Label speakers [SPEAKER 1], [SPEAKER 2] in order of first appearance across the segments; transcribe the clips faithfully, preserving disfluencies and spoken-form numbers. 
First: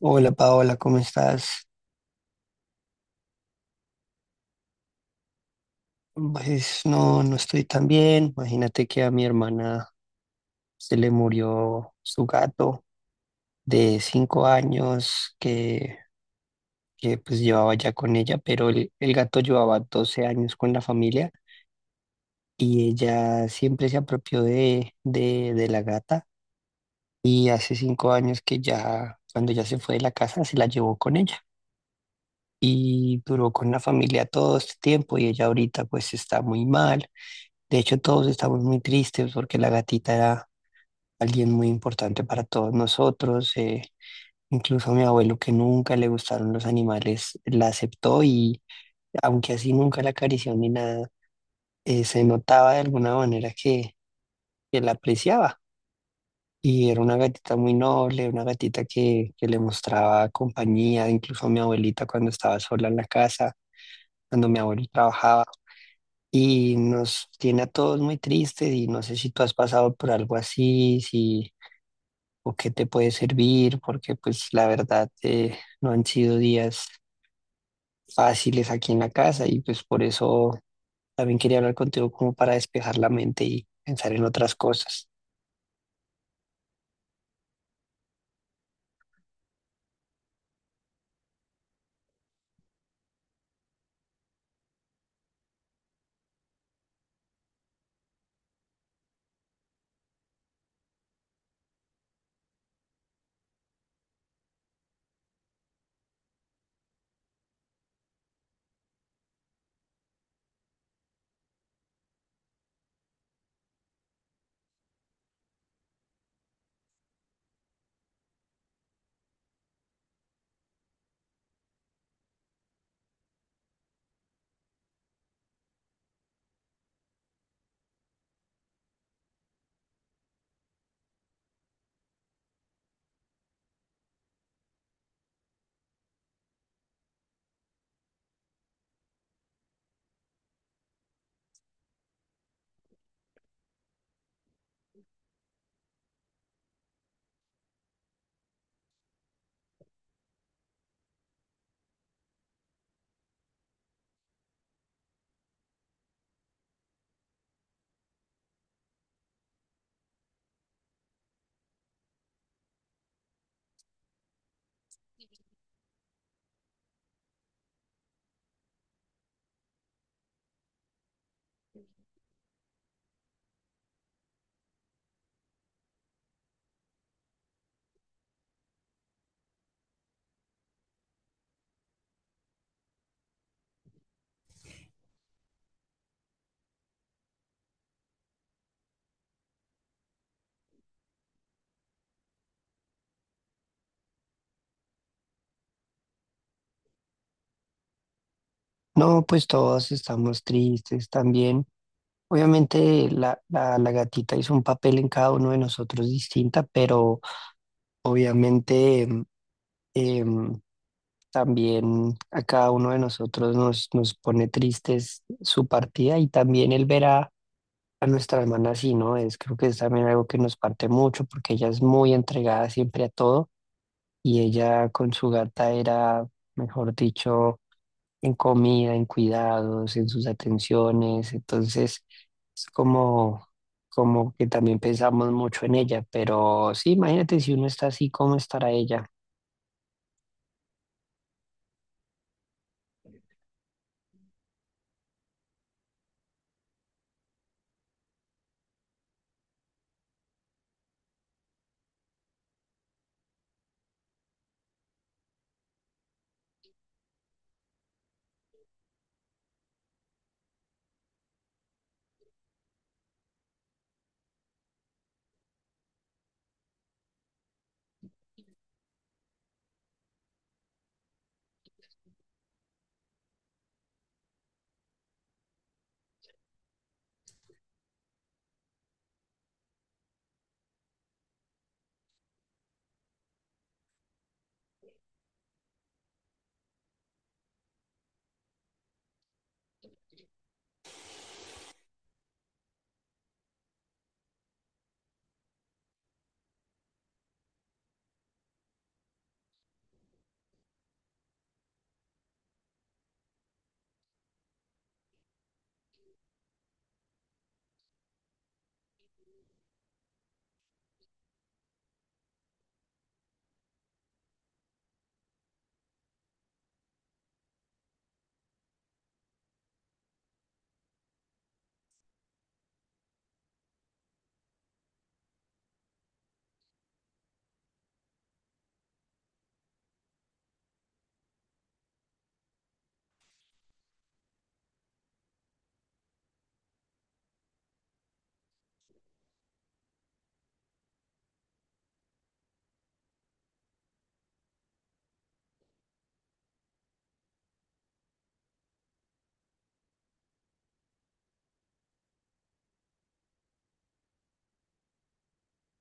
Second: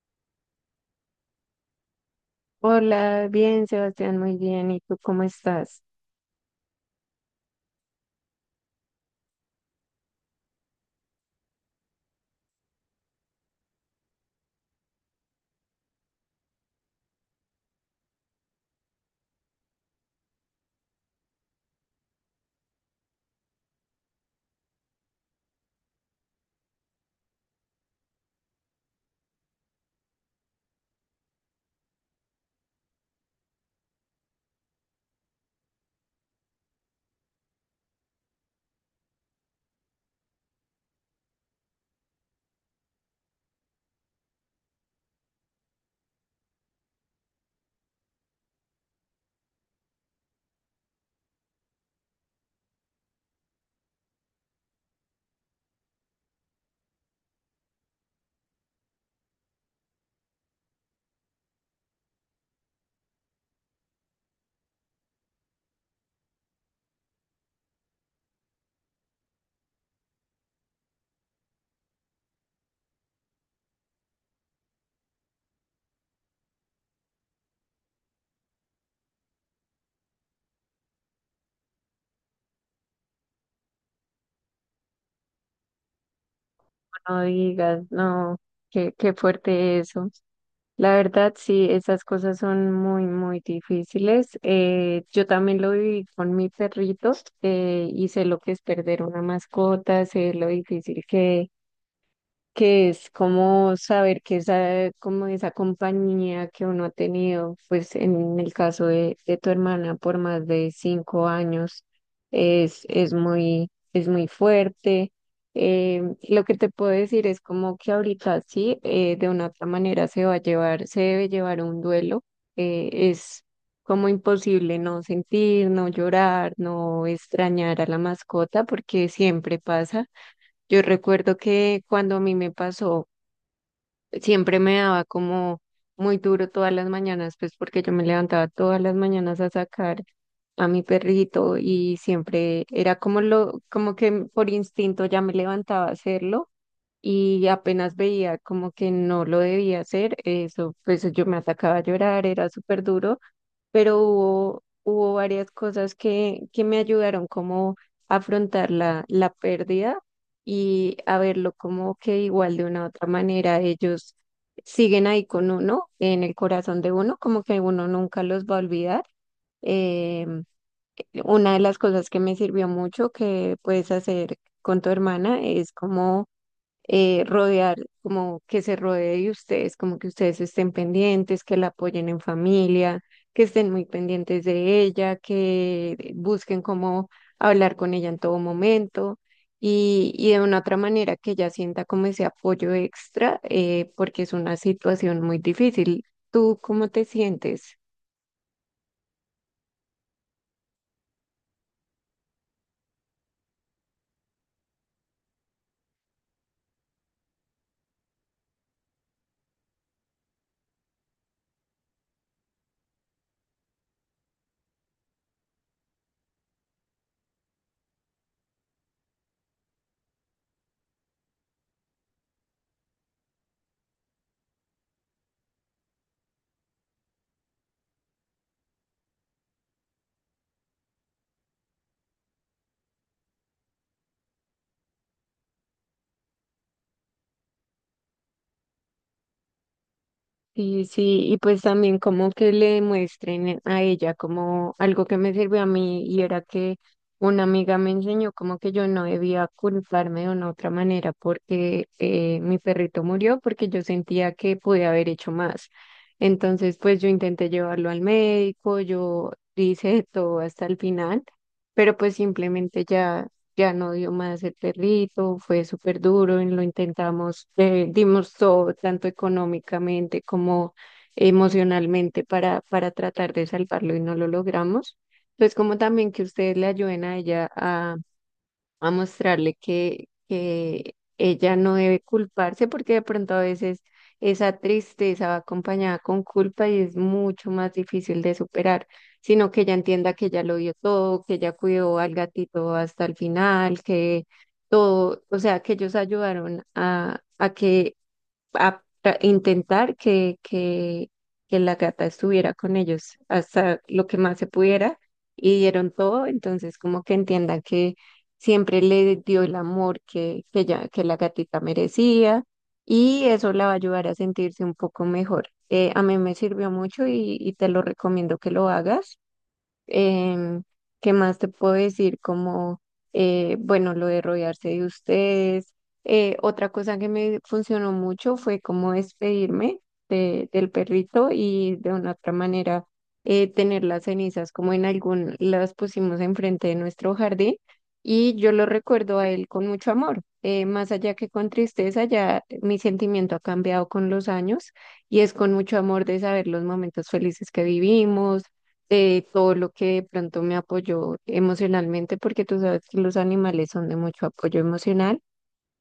[SPEAKER 1] Hola Paola, ¿cómo estás?
[SPEAKER 2] Hola, bien, Sebastián, muy bien. ¿Y tú cómo estás?
[SPEAKER 1] Pues no, no estoy tan bien. Imagínate que a mi hermana se le murió su gato de cinco años que, que pues llevaba ya con ella, pero el, el gato llevaba doce años con la familia y ella siempre se apropió de, de, de la gata y hace cinco años que ya, cuando ya se fue de la casa, se la llevó con ella y duró con la familia todo este tiempo y ella ahorita pues está muy mal. De hecho, todos estamos muy tristes porque la gatita era alguien muy importante para todos nosotros. Eh, incluso mi abuelo, que nunca le gustaron los animales, la aceptó y aunque así nunca la acarició ni nada, eh, se notaba de alguna manera que, que la apreciaba. Y era una gatita muy noble, una gatita que, que le mostraba compañía, incluso a mi abuelita cuando estaba sola en la casa, cuando mi abuelo trabajaba. Y nos tiene a todos muy tristes y no sé si tú has pasado por algo así, si o qué te puede servir, porque pues la verdad eh, no han sido días fáciles aquí en la casa y pues por eso también quería hablar contigo como para despejar la mente y pensar en otras cosas.
[SPEAKER 2] No digas, no, qué, qué fuerte eso. La verdad, sí, esas cosas son muy, muy difíciles. Eh, yo también lo viví con mi perrito eh, y sé lo que es perder una mascota, sé lo difícil que que es como saber que esa, como esa compañía que uno ha tenido, pues en el caso de, de tu hermana por más de cinco años, es, es muy, es muy fuerte. Eh, lo que te puedo decir es como que ahorita sí, eh, de una otra manera se va a llevar, se debe llevar un duelo. Eh, es como imposible no sentir, no llorar, no extrañar a la mascota, porque siempre pasa. Yo recuerdo que cuando a mí me pasó, siempre me daba como muy duro todas las mañanas, pues porque yo me levantaba todas las mañanas a sacar a mi perrito y siempre era como lo, como que por instinto ya me levantaba a hacerlo y apenas veía como que no lo debía hacer, eso, pues yo me atacaba a llorar, era súper duro. Pero hubo, hubo varias cosas que, que me ayudaron como a afrontar la, la pérdida y a verlo como que igual de una u otra manera ellos siguen ahí con uno, en el corazón de uno, como que uno nunca los va a olvidar. Eh, una de las cosas que me sirvió mucho que puedes hacer con tu hermana es como eh, rodear, como que se rodee de ustedes, como que ustedes estén pendientes, que la apoyen en familia, que estén muy pendientes de ella, que busquen cómo hablar con ella en todo momento y, y de una otra manera que ella sienta como ese apoyo extra, eh, porque es una situación muy difícil. ¿Tú cómo te sientes?
[SPEAKER 1] No, pues todos estamos tristes también. Obviamente la, la, la gatita hizo un papel en cada uno de nosotros distinta, pero obviamente em, em, también a cada uno de nosotros nos, nos pone tristes su partida y también el ver a a nuestra hermana sí, ¿no? Es, creo que es también algo que nos parte mucho porque ella es muy entregada siempre a todo y ella con su gata era, mejor dicho, en comida, en cuidados, en sus atenciones. Entonces, es como, como que también pensamos mucho en ella, pero sí, imagínate si uno está así, ¿cómo estará ella?
[SPEAKER 2] Sí, sí, y pues también como que le muestren a ella como algo que me sirvió a mí y era que una amiga me enseñó como que yo no debía culparme de una otra manera porque eh, mi perrito murió porque yo sentía que pude haber hecho más. Entonces pues yo intenté llevarlo al médico, yo hice de todo hasta el final, pero pues simplemente ya ya no dio más el perrito, fue súper duro, y lo intentamos, eh, dimos todo, tanto económicamente como emocionalmente para, para tratar de salvarlo y no lo logramos. Entonces, como también que ustedes le ayuden a ella a mostrarle que, que ella no debe culparse porque de pronto a veces esa tristeza va acompañada con culpa y es mucho más difícil de superar, sino que ella entienda que ella lo dio todo, que ella cuidó al gatito hasta el final, que todo, o sea, que ellos ayudaron a, a que a tra- intentar que, que, que la gata estuviera con ellos hasta lo que más se pudiera y dieron todo, entonces como que entiendan que siempre le dio el amor que, que, ella- que la gatita merecía y eso la va a ayudar a sentirse un poco mejor. Eh, a mí me sirvió mucho y, y te lo recomiendo que lo hagas. Em, ¿Qué más te puedo decir? Como, eh, bueno, lo de rodearse de ustedes. Eh, otra cosa que me funcionó mucho fue como despedirme de- del perrito y de una otra manera eh, tener las cenizas como en algún, las pusimos enfrente de nuestro jardín y yo lo recuerdo a él con mucho amor. Eh, más allá que con tristeza, ya mi sentimiento ha cambiado con los años y es con mucho amor de saber los momentos felices que vivimos, de todo lo que de pronto me apoyó emocionalmente, porque tú sabes que los animales son de mucho apoyo emocional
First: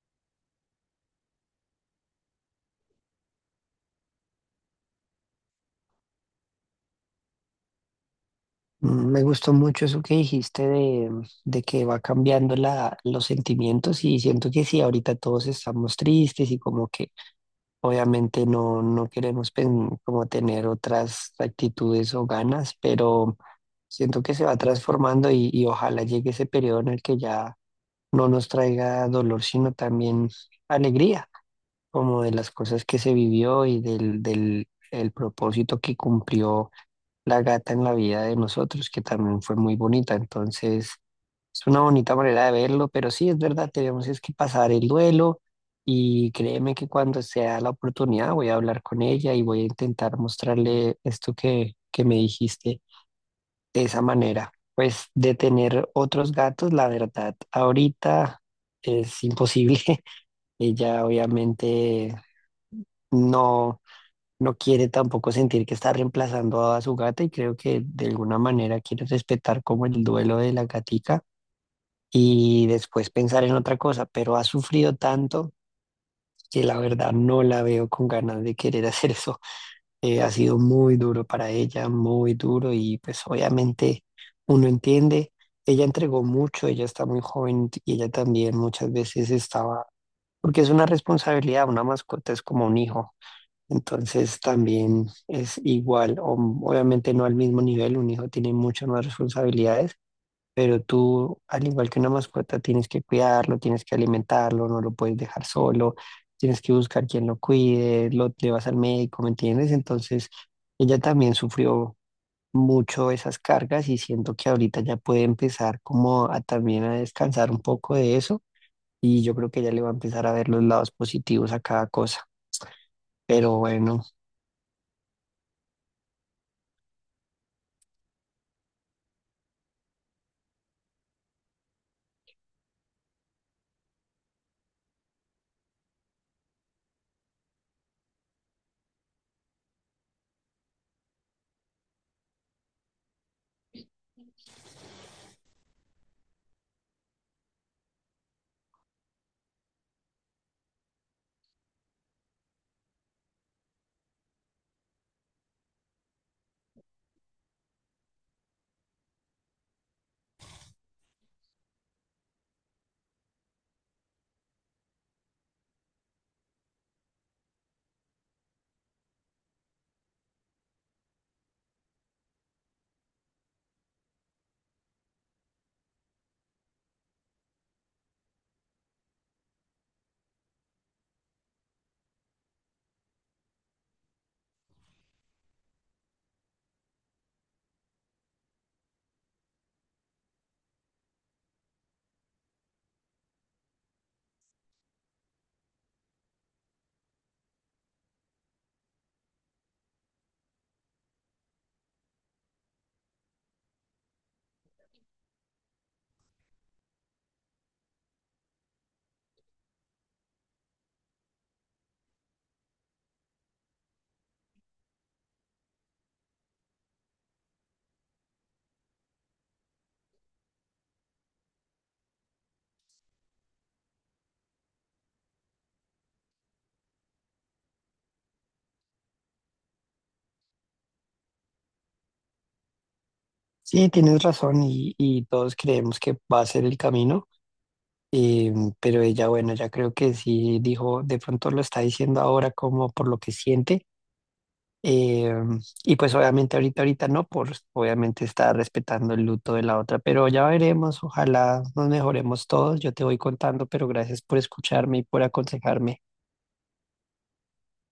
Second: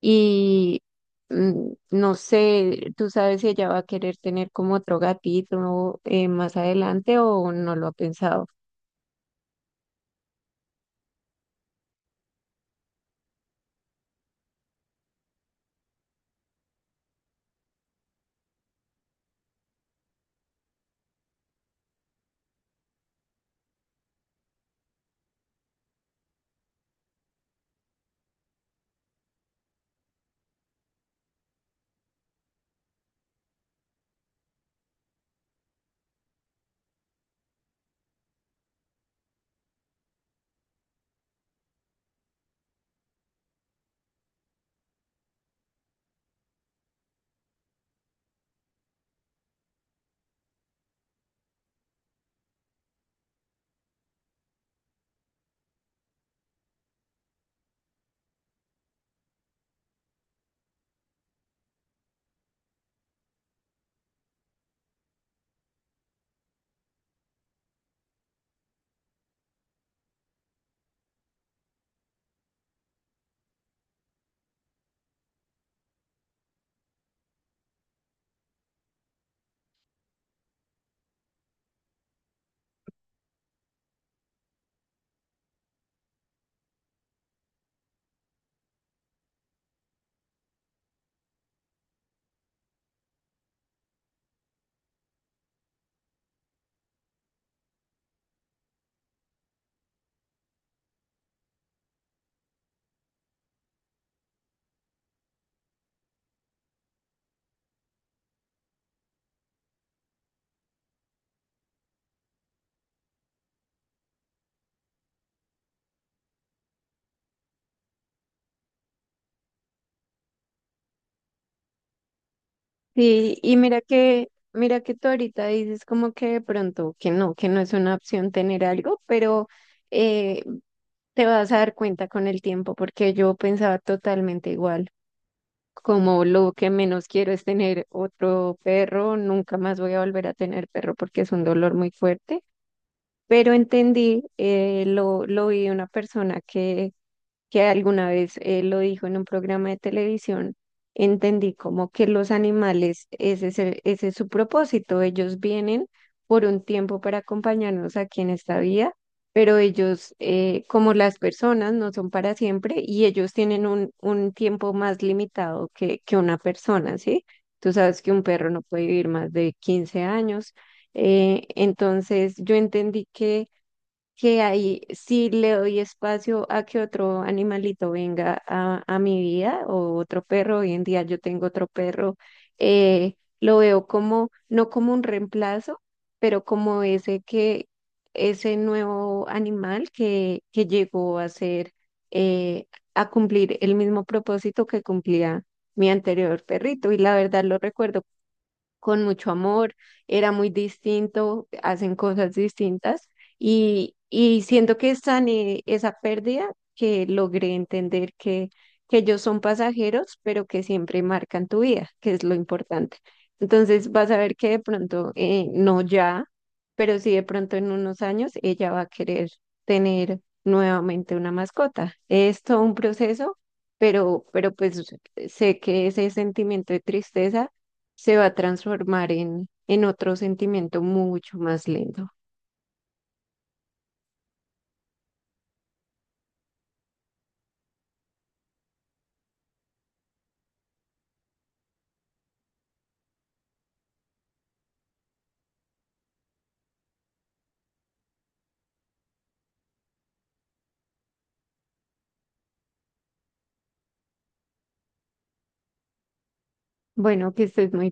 [SPEAKER 2] y mm, no sé, tú sabes si ella va a querer tener como otro gatito eh, más adelante o no lo ha pensado.
[SPEAKER 1] Mm, me gustó mucho eso que dijiste de, de que va cambiando la, los sentimientos y siento que sí, ahorita todos estamos tristes y como que obviamente no, no queremos pen- como tener otras actitudes o ganas, pero siento que se va transformando y, y ojalá llegue ese periodo en el que ya no nos traiga dolor, sino también alegría, como de las cosas que se vivió y del, del el propósito que cumplió la gata en la vida de nosotros, que también fue muy bonita. Entonces, es una bonita manera de verlo, pero sí, es verdad, tenemos es que pasar el duelo y créeme que cuando sea la oportunidad voy a hablar con ella y voy a intentar mostrarle esto que, que me dijiste de esa manera. Pues de tener otros gatos, la verdad, ahorita es imposible. Ella obviamente no no quiere tampoco sentir que está reemplazando a su gata y creo que de alguna manera quiere respetar como el duelo de la gatica y después pensar en otra cosa, pero ha sufrido tanto que la verdad no la veo con ganas de querer hacer eso. Eh, ha sido muy duro para ella, muy duro y pues obviamente uno entiende, ella entregó mucho, ella está muy joven y ella también muchas veces estaba, porque es una responsabilidad, una mascota es como un hijo, entonces también es igual, o- obviamente no al mismo nivel, un hijo tiene muchas más responsabilidades, pero tú, al igual que una mascota, tienes que cuidarlo, tienes que alimentarlo, no lo puedes dejar solo, tienes que buscar quien lo cuide, lo llevas al médico, ¿me entiendes? Entonces ella también sufrió mucho esas cargas y siento que ahorita ya puede empezar como a también a descansar un poco de eso y yo creo que ya le va a empezar a ver los lados positivos a cada cosa.
[SPEAKER 2] Sí, y
[SPEAKER 1] Pero
[SPEAKER 2] mira
[SPEAKER 1] bueno.
[SPEAKER 2] que, mira que tú ahorita dices como que de pronto que no, que no es una opción tener algo, pero eh, te vas a dar cuenta con el tiempo, porque yo pensaba totalmente igual. Como lo que menos quiero es tener otro perro, nunca más voy a volver a tener perro porque es un dolor muy fuerte. Pero entendí, eh, lo, lo vi de una persona que que alguna vez eh, lo dijo en un programa de televisión. Entendí como que los animales, ese es, el- ese es su propósito, ellos vienen por un tiempo para acompañarnos aquí en esta vida, pero ellos, eh, como las personas, no son para siempre y ellos tienen un, un tiempo más limitado que, que una persona, ¿sí? Tú sabes que un perro no puede vivir más de quince años. Eh, entonces yo entendí que que ahí sí le doy espacio a que otro animalito venga a, a mi vida o otro perro. Hoy en día yo tengo otro perro. Eh, lo veo como, no como un reemplazo, pero como ese que, ese nuevo animal que, que llegó a ser, eh, a cumplir el mismo propósito que cumplía mi anterior perrito. Y la verdad lo recuerdo con mucho amor, era muy distinto, hacen cosas distintas y, y siento que sané esa pérdida, que logré entender que, que ellos son pasajeros, pero que siempre marcan tu vida, que es lo importante. Entonces vas a ver que de pronto, eh, no ya, pero sí de pronto en unos años ella va a querer tener nuevamente una mascota. Es todo un proceso, pero, pero pues sé que ese sentimiento de tristeza se va a transformar en, en otro sentimiento mucho más lindo.
[SPEAKER 1] Sí, tienes razón y, y todos creemos que va a ser el camino, eh, pero ella, bueno, ya creo que sí dijo, de pronto lo está diciendo ahora como por lo que siente, eh, y pues obviamente ahorita, ahorita no, por obviamente está respetando el luto de la otra, pero ya veremos, ojalá nos mejoremos todos, yo te voy contando, pero gracias por escucharme y por aconsejarme.
[SPEAKER 2] Bueno, que estés muy bien.